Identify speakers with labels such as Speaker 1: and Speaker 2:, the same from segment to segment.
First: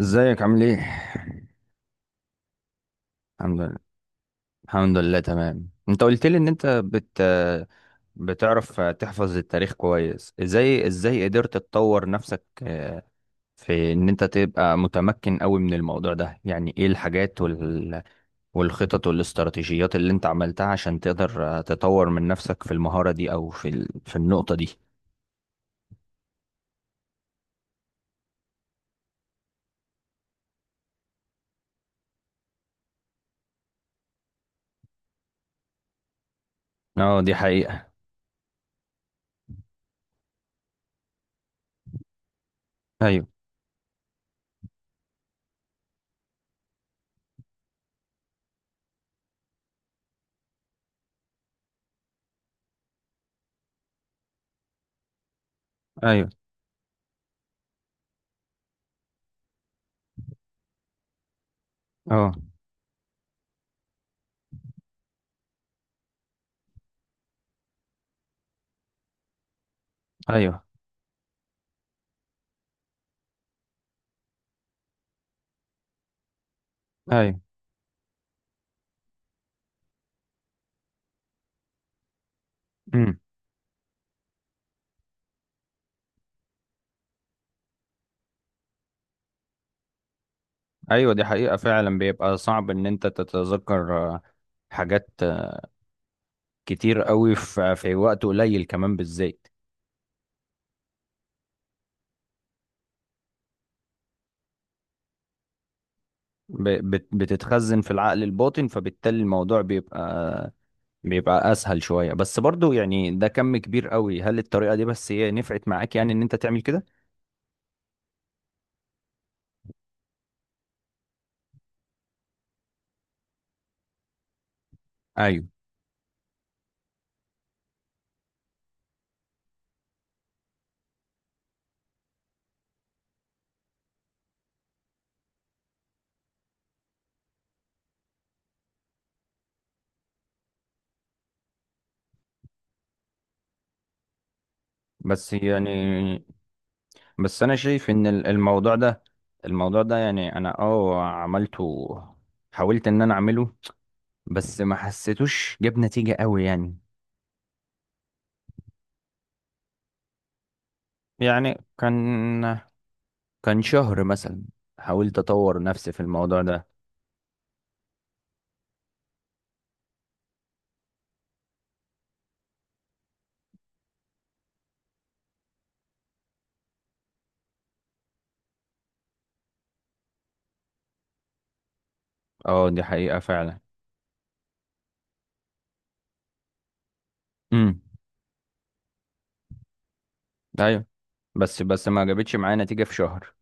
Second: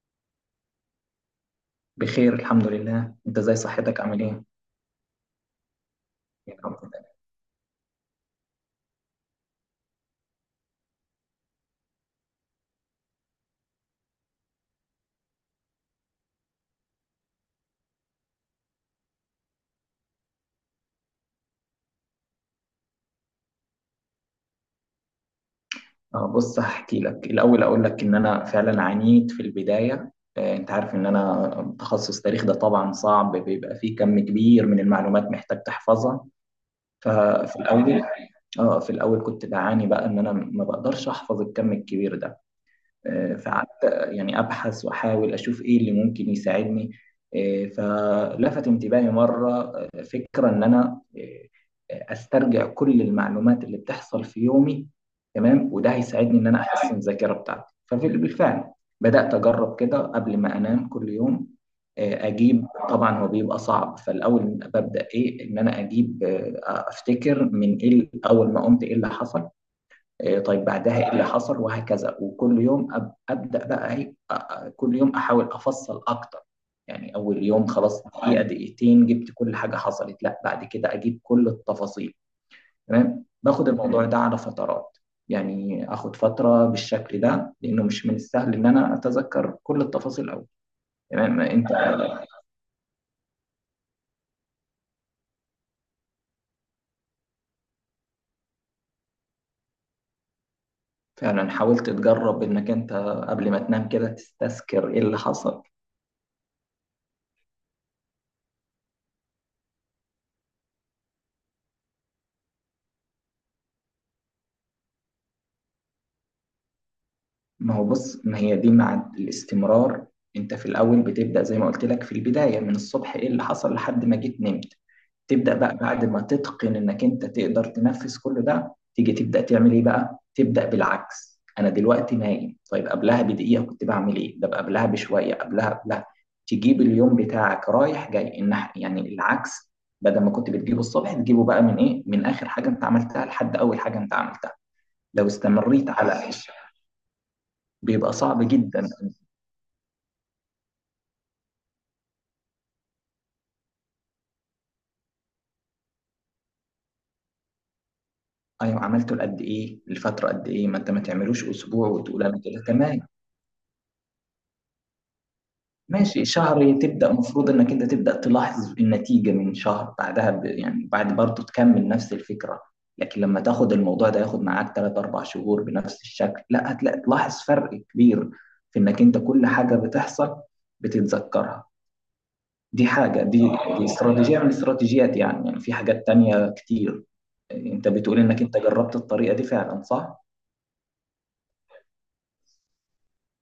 Speaker 1: ازيك عامل ايه؟
Speaker 2: بخير الحمد لله، انت ازاي؟
Speaker 1: الحمد لله.
Speaker 2: صحتك عامل ايه؟
Speaker 1: الحمد لله تمام. انت قلت لي ان انت
Speaker 2: الحمد
Speaker 1: بت
Speaker 2: لله.
Speaker 1: بتعرف تحفظ التاريخ كويس، ازاي قدرت تطور نفسك في ان انت تبقى متمكن قوي من الموضوع ده. يعني ايه الحاجات والخطط والاستراتيجيات اللي انت عملتها عشان تقدر تطور من نفسك في المهارة دي او في النقطة دي؟
Speaker 2: اه بص، هحكي لك الاول. اقول لك ان انا فعلا عانيت في البدايه، انت عارف ان انا تخصص تاريخ، ده طبعا صعب، بيبقى فيه كم كبير من المعلومات محتاج تحفظها.
Speaker 1: اه دي
Speaker 2: ففي
Speaker 1: حقيقة.
Speaker 2: الاول اه في الاول كنت بعاني بقى ان انا ما بقدرش احفظ الكم الكبير ده.
Speaker 1: ايوه.
Speaker 2: فقعدت يعني أبحث وأحاول أشوف إيه اللي ممكن يساعدني. فلفت انتباهي مرة فكرة إن أنا أسترجع كل المعلومات اللي بتحصل في يومي، تمام؟ وده
Speaker 1: ايوه.
Speaker 2: هيساعدني إن أنا أحسن الذاكرة بتاعتي. فبالفعل بدأت أجرب كده قبل ما أنام كل يوم.
Speaker 1: اه.
Speaker 2: أجيب، طبعا هو بيبقى صعب فالأول. ببدأ إيه؟ إن أنا أجيب أفتكر من إيه، أول ما قمت إيه اللي حصل، إيه،
Speaker 1: ايوه.
Speaker 2: طيب بعدها ايه اللي حصل، وهكذا. وكل يوم ابدا بقى ايه، كل يوم احاول افصل اكتر. يعني
Speaker 1: ايوه.
Speaker 2: اول يوم خلاص، دقيقه دقيقتين، جبت كل حاجه حصلت، لا بعد كده اجيب كل التفاصيل، تمام؟ باخد الموضوع ده على فترات، يعني اخد فتره بالشكل ده، لانه مش من السهل ان انا اتذكر كل التفاصيل أوي.
Speaker 1: ايوه دي
Speaker 2: تمام،
Speaker 1: حقيقة،
Speaker 2: انت
Speaker 1: فعلا بيبقى صعب ان انت تتذكر حاجات كتير قوي في وقت قليل كمان بالذات.
Speaker 2: فعلا حاولت تجرب انك انت قبل ما تنام كده تستذكر ايه اللي حصل.
Speaker 1: بتتخزن في العقل الباطن، فبالتالي الموضوع بيبقى بيبقى اسهل شوية، بس برضو يعني ده كم كبير قوي. هل الطريقة دي بس هي نفعت معاك، يعني ان انت تعمل كده؟
Speaker 2: ما هو بص، ما هي دي مع الاستمرار. انت في الاول بتبدا زي ما قلت لك، في البدايه من الصبح ايه اللي حصل لحد ما جيت نمت.
Speaker 1: ايوه.
Speaker 2: تبدا بقى بعد ما تتقن انك انت تقدر تنفذ كل ده، تيجي تبدا تعمل ايه بقى؟ تبدا بالعكس، انا دلوقتي نايم، طيب قبلها بدقيقه كنت بعمل ايه، ده قبلها بشويه، قبلها، قبلها. تجيب اليوم بتاعك رايح جاي، يعني العكس، بدل ما كنت بتجيبه الصبح، تجيبه بقى من ايه، من اخر حاجه انت عملتها لحد اول حاجه انت عملتها. لو
Speaker 1: بس
Speaker 2: استمريت على،
Speaker 1: يعني بس انا شايف ان
Speaker 2: بيبقى
Speaker 1: ال-
Speaker 2: صعب
Speaker 1: الموضوع
Speaker 2: جدا.
Speaker 1: ده الموضوع ده يعني انا اه عملته، حاولت ان انا اعمله، بس ما حسيتوش جاب نتيجة قوي يعني.
Speaker 2: ايوه، عملته لقد ايه؟ لفتره قد ايه؟ ما انت ما تعملوش
Speaker 1: يعني
Speaker 2: اسبوع وتقول انا
Speaker 1: كان
Speaker 2: كده تمام.
Speaker 1: شهر مثلا حاولت اطور نفسي في
Speaker 2: ماشي،
Speaker 1: الموضوع ده.
Speaker 2: شهر تبدا المفروض انك انت تبدا تلاحظ النتيجه من شهر، بعدها يعني بعد، برضه تكمل نفس الفكره. لكن لما تاخد الموضوع ده ياخد معاك 3-4 شهور بنفس الشكل، لا هتلاقي تلاحظ فرق كبير في انك انت كل حاجه بتحصل بتتذكرها.
Speaker 1: اه دي
Speaker 2: دي
Speaker 1: حقيقة
Speaker 2: حاجه، دي،
Speaker 1: فعلا.
Speaker 2: دي استراتيجيه من الاستراتيجيات. يعني يعني في حاجات تانية كتير.
Speaker 1: امم.
Speaker 2: انت بتقول انك انت جربت الطريقه دي فعلا، صح؟
Speaker 1: ايوه. بس ما جابتش معايا نتيجة في شهر.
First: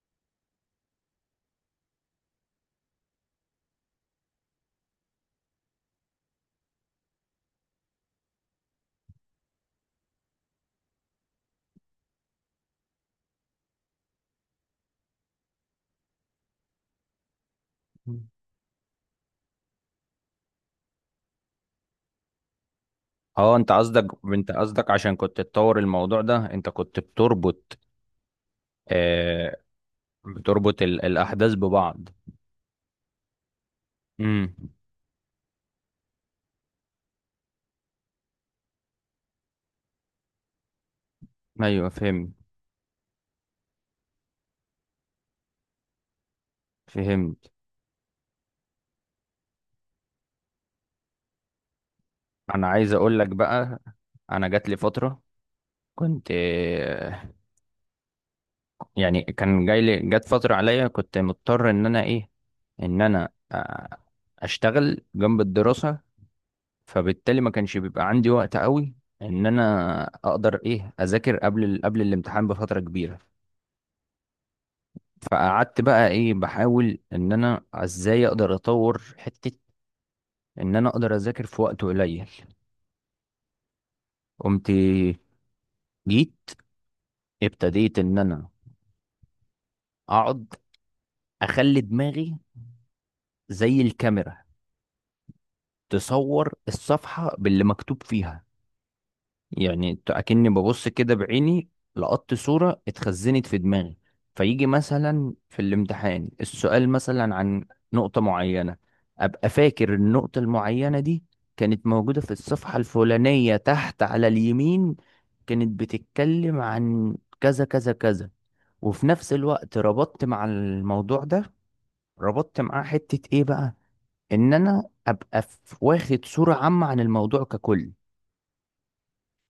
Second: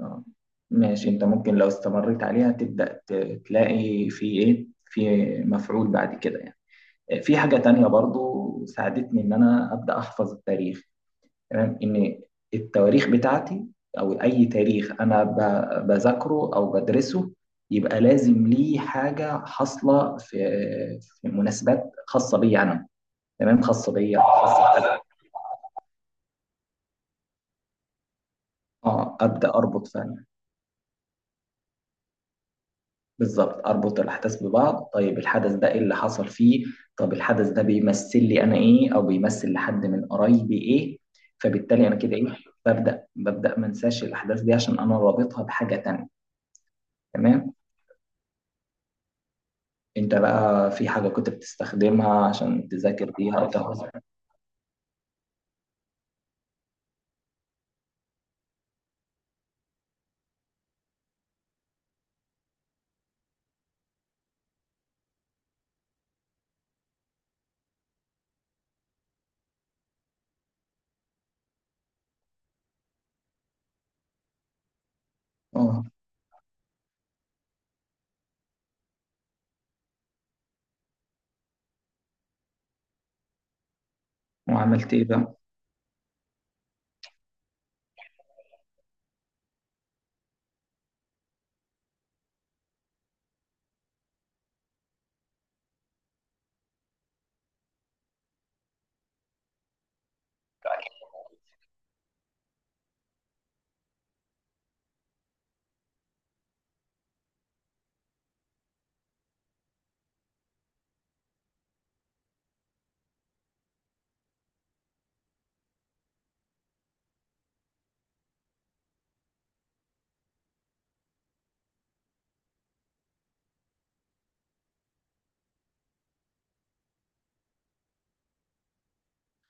Speaker 2: آه. ماشي، انت ممكن لو استمريت عليها تبدأ تلاقي في ايه، في مفعول بعد كده يعني. في حاجة تانية برضو ساعدتني ان انا أبدأ احفظ التاريخ، تمام؟ ان التواريخ بتاعتي او اي تاريخ انا بذاكره او بدرسه، يبقى
Speaker 1: مم.
Speaker 2: لازم ليه حاجة حاصلة في، في مناسبات خاصة بيا انا،
Speaker 1: اه
Speaker 2: تمام؟
Speaker 1: انت
Speaker 2: خاصة
Speaker 1: قصدك،
Speaker 2: بيا، خاصة.
Speaker 1: عشان كنت تطور الموضوع ده انت كنت بتربط.
Speaker 2: اه، أبدأ
Speaker 1: آه،
Speaker 2: اربط فعلا،
Speaker 1: بتربط الاحداث ببعض.
Speaker 2: بالظبط، اربط الاحداث
Speaker 1: امم.
Speaker 2: ببعض. طيب الحدث ده ايه اللي حصل فيه؟ طب الحدث ده بيمثل لي انا ايه، او بيمثل لحد من قرايبي ايه؟ فبالتالي
Speaker 1: ايوه
Speaker 2: انا كده ايه،
Speaker 1: فهمت.
Speaker 2: ببدا ما انساش الاحداث دي عشان انا رابطها بحاجه تانية.
Speaker 1: فهمت.
Speaker 2: تمام، انت بقى في حاجه كنت بتستخدمها
Speaker 1: انا
Speaker 2: عشان
Speaker 1: عايز
Speaker 2: تذاكر
Speaker 1: اقول لك
Speaker 2: بيها او
Speaker 1: بقى،
Speaker 2: تاخد؟
Speaker 1: انا جات لي فترة كنت، يعني كان جاي لي جت فترة عليا كنت مضطر ان انا ايه، ان انا اشتغل جنب الدراسة، فبالتالي ما كانش بيبقى عندي وقت قوي ان انا اقدر ايه اذاكر قبل قبل الامتحان بفترة كبيرة. فقعدت
Speaker 2: اه،
Speaker 1: بقى ايه بحاول ان انا ازاي اقدر اطور حتة ان انا اقدر اذاكر في وقت قليل. قمت
Speaker 2: وعملت ايه بقى؟
Speaker 1: جيت ابتديت ان انا اقعد اخلي دماغي زي الكاميرا تصور الصفحة باللي مكتوب فيها. يعني اكني ببص كده بعيني، لقطت صورة اتخزنت في دماغي. فيجي مثلا في الامتحان السؤال مثلا عن نقطة معينة، ابقى فاكر النقطة المعينة دي كانت موجودة في الصفحة الفلانية تحت على اليمين، كانت بتتكلم عن كذا كذا كذا. وفي نفس الوقت ربطت مع الموضوع ده، ربطت معاه حتة ايه بقى، ان انا ابقى واخد صورة عامة عن الموضوع ككل.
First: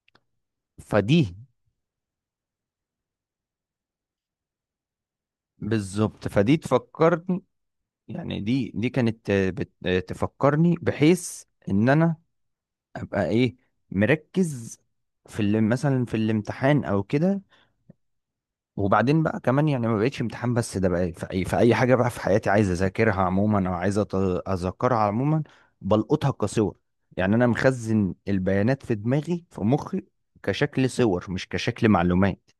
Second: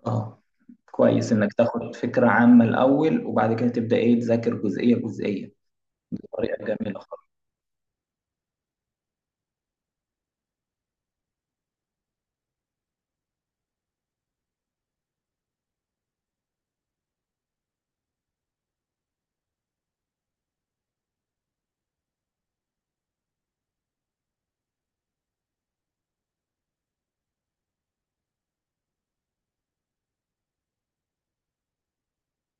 Speaker 2: اه،
Speaker 1: فدي
Speaker 2: كويس انك تاخد فكره عامه الاول، وبعد كده تبدا ايه، تذاكر جزئيه جزئيه،
Speaker 1: بالظبط، فدي
Speaker 2: بطريقه جميله خالص.
Speaker 1: تفكرني. يعني دي كانت تفكرني بحيث ان انا ابقى ايه مركز في اللي مثلا في الامتحان او كده. وبعدين بقى كمان يعني ما بقتش امتحان بس، ده بقى في اي في اي حاجه بقى في حياتي عايز اذاكرها عموما، او عايز اذكرها عموما بلقطها كصور. يعني انا مخزن البيانات في دماغي في مخي كشكل صور مش كشكل معلومات.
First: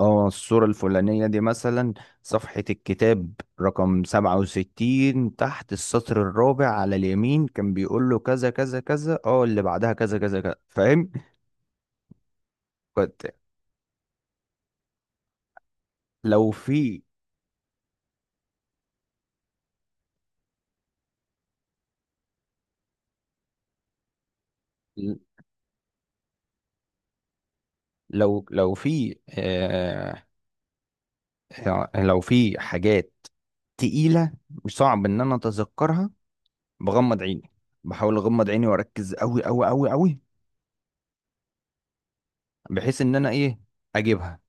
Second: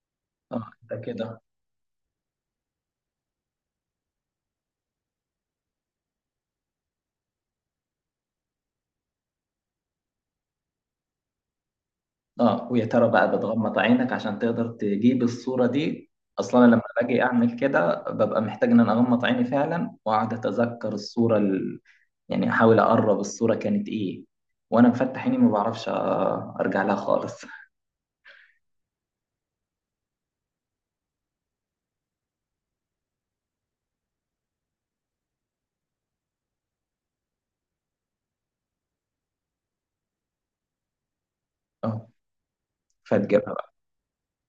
Speaker 1: اه الصورة
Speaker 2: اه انت
Speaker 1: الفلانية دي
Speaker 2: كده.
Speaker 1: مثلا صفحة الكتاب رقم 67 تحت السطر الرابع على اليمين، كان بيقول له كذا كذا كذا، اه اللي بعدها كذا كذا كذا، فاهم؟
Speaker 2: اه، ويا ترى
Speaker 1: كنت،
Speaker 2: بقى بتغمض عينك عشان تقدر تجيب الصورة دي؟
Speaker 1: لو
Speaker 2: اصلا لما
Speaker 1: في،
Speaker 2: باجي اعمل كده ببقى محتاج ان انا اغمض عيني فعلا، واقعد اتذكر الصورة يعني احاول اقرب الصورة كانت ايه. وانا مفتح عيني ما بعرفش ارجع لها خالص.
Speaker 1: لو في آه، لو في حاجات تقيلة مش صعب ان انا اتذكرها، بغمض عيني، بحاول اغمض عيني واركز قوي قوي قوي قوي
Speaker 2: اه،
Speaker 1: بحيث ان انا
Speaker 2: فتجيبها
Speaker 1: ايه
Speaker 2: بقى.
Speaker 1: اجيبها.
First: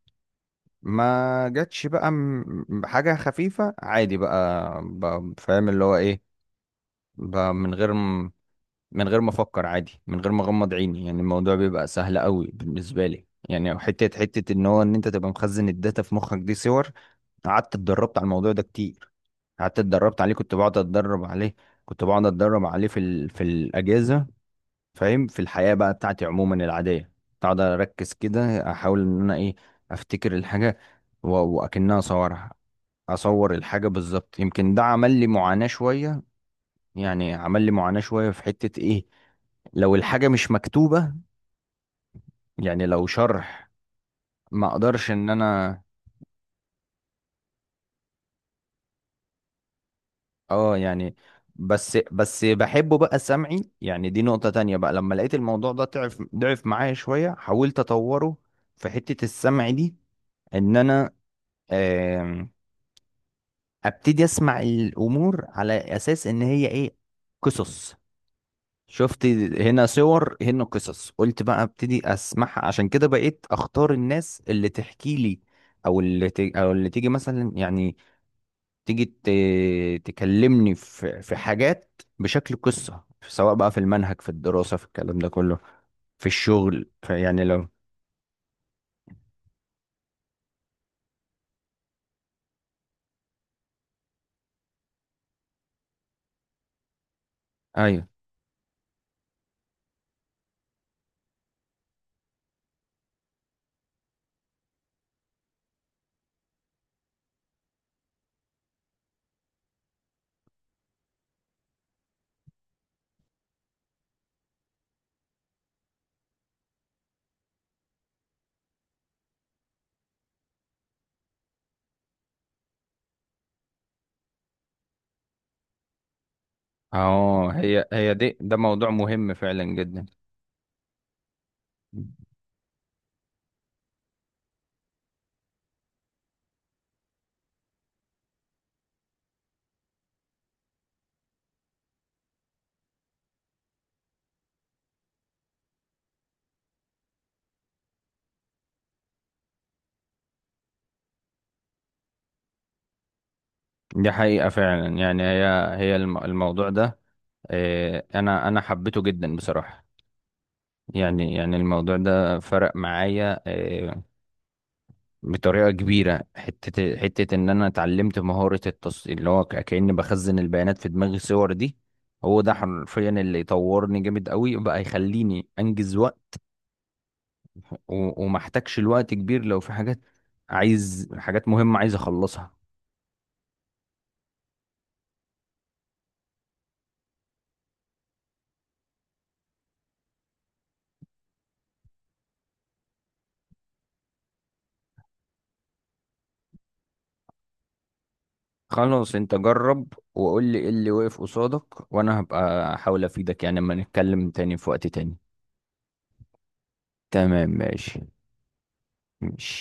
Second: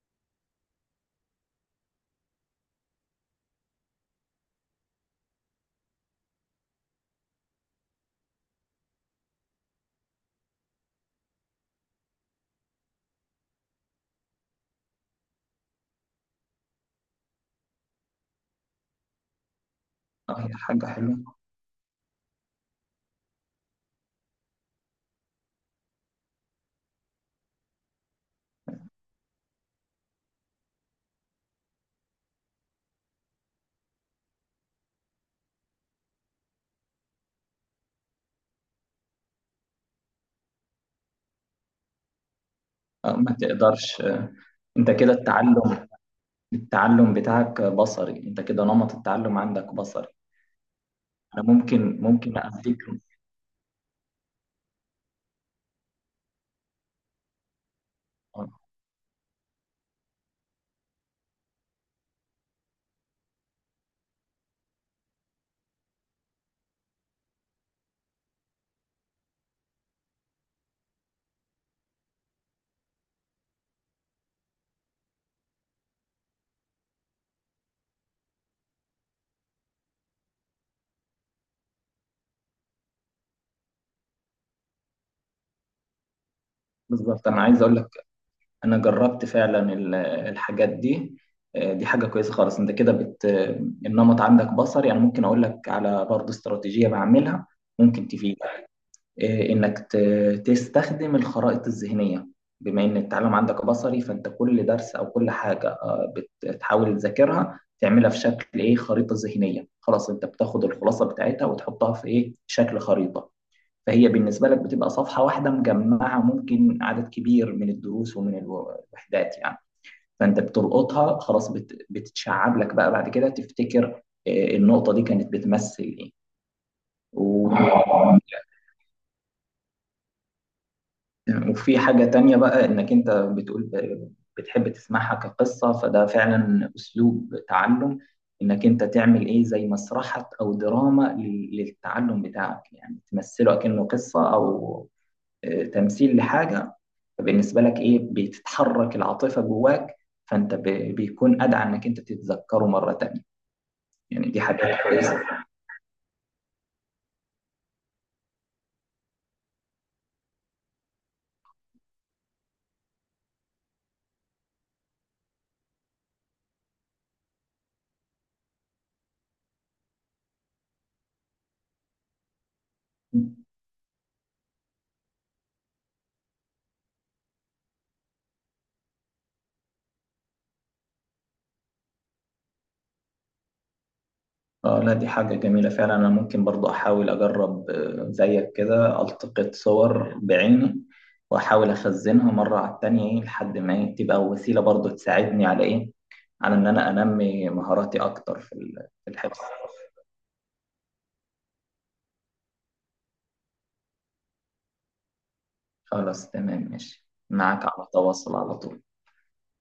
Speaker 1: ما جاتش بقى حاجة خفيفة عادي بقى، بقى فاهم اللي هو ايه بقى، من غير من غير ما افكر عادي، من غير ما اغمض عيني، يعني الموضوع بيبقى سهل قوي بالنسبة لي. يعني حتة ان هو ان انت تبقى مخزن الداتا في مخك دي صور. قعدت اتدربت على الموضوع ده كتير، قعدت اتدربت عليه،
Speaker 2: اه، هي حاجة حلوة.
Speaker 1: كنت بقعد اتدرب عليه في الاجازة، فاهم، في الحياة بقى بتاعتي عموما العادية. اقعد اركز كده احاول ان انا ايه افتكر الحاجة واكنها اصورها، اصور الحاجة بالظبط. يمكن ده عمل لي معاناة شوية، يعني عمل لي معاناة شوية في حتة ايه، لو الحاجة مش مكتوبة يعني لو
Speaker 2: اه، ما
Speaker 1: شرح،
Speaker 2: تقدرش
Speaker 1: ما
Speaker 2: انت
Speaker 1: اقدرش
Speaker 2: كده
Speaker 1: ان انا
Speaker 2: التعلم، التعلم بتاعك بصري، انت كده نمط التعلم عندك بصري.
Speaker 1: اه يعني.
Speaker 2: انا
Speaker 1: بس
Speaker 2: ممكن، ممكن اديك
Speaker 1: بحبه بقى سمعي. يعني دي نقطة تانية بقى، لما لقيت الموضوع ده ضعف معايا شوية، حاولت اطوره
Speaker 2: آه،
Speaker 1: في حتة السمع دي. ان انا ابتدي اسمع الامور على اساس ان هي ايه قصص. شفت؟ هنا صور هنا قصص، قلت بقى ابتدي اسمعها، عشان كده بقيت اختار الناس اللي تحكي لي، او او اللي تيجي مثلا يعني، تيجي ت... تكلمني في حاجات بشكل قصة، سواء بقى في المنهج في الدراسة في الكلام ده كله، في الشغل، في
Speaker 2: بالظبط. انا
Speaker 1: يعني
Speaker 2: عايز
Speaker 1: لو.
Speaker 2: اقول لك، انا جربت فعلا الحاجات دي. دي حاجه كويسه خالص. انت كده بت، النمط عندك بصري. يعني ممكن اقول لك على برضه استراتيجيه بعملها،
Speaker 1: ايوه.
Speaker 2: ممكن تفيدك. انك تستخدم الخرائط الذهنيه. بما ان التعلم عندك بصري، فانت كل درس او كل حاجه بتحاول تذاكرها، تعملها في شكل ايه، خريطه ذهنيه. خلاص، انت بتاخد الخلاصه بتاعتها وتحطها في ايه، شكل خريطه. فهي بالنسبة لك بتبقى صفحة واحدة مجمعة، ممكن عدد كبير من الدروس ومن الوحدات يعني. فأنت بتلقطها خلاص، بتتشعب لك بقى، بعد كده تفتكر النقطة دي كانت بتمثل إيه.
Speaker 1: اه هي
Speaker 2: و-
Speaker 1: هي دي ده موضوع مهم فعلا جدا.
Speaker 2: وفي حاجة تانية بقى، إنك أنت بتقول بتحب تسمعها كقصة، فده فعلا أسلوب تعلم. إنك أنت تعمل إيه، زي مسرحة أو دراما للتعلم بتاعك. يعني تمثله كأنه قصة، أو تمثيل لحاجة. فبالنسبه لك ايه، بتتحرك العاطفه جواك، فانت بيكون ادعى انك انت تتذكره مره تانية.
Speaker 1: دي
Speaker 2: يعني دي
Speaker 1: حقيقة
Speaker 2: حاجه
Speaker 1: فعلا.
Speaker 2: كويسه.
Speaker 1: يعني هي هي الموضوع ده انا حبيته جدا بصراحه. يعني الموضوع ده فرق معايا بطريقه كبيره. حته ان انا اتعلمت مهاره التص اللي هو كاني بخزن البيانات في دماغي الصور دي. هو ده حرفيا اللي طورني جامد قوي بقى، يخليني انجز وقت وما احتاجش الوقت كبير لو في حاجات، عايز حاجات مهمه عايز اخلصها.
Speaker 2: اه لا، دي حاجه جميله فعلا. انا ممكن برضو احاول اجرب زيك كده، التقط صور بعيني واحاول اخزنها مره على التانية، ايه، لحد ما إيه، تبقى وسيله برضو تساعدني على ايه، على ان انا انمي مهاراتي اكتر في في
Speaker 1: خلاص انت
Speaker 2: الحفظ.
Speaker 1: جرب وقول لي ايه اللي واقف قصادك، وانا هبقى احاول افيدك يعني، اما نتكلم تاني في وقت تاني.
Speaker 2: خلاص تمام، ماشي،
Speaker 1: تمام
Speaker 2: معاك على
Speaker 1: ماشي.
Speaker 2: تواصل على طول.
Speaker 1: ماشي.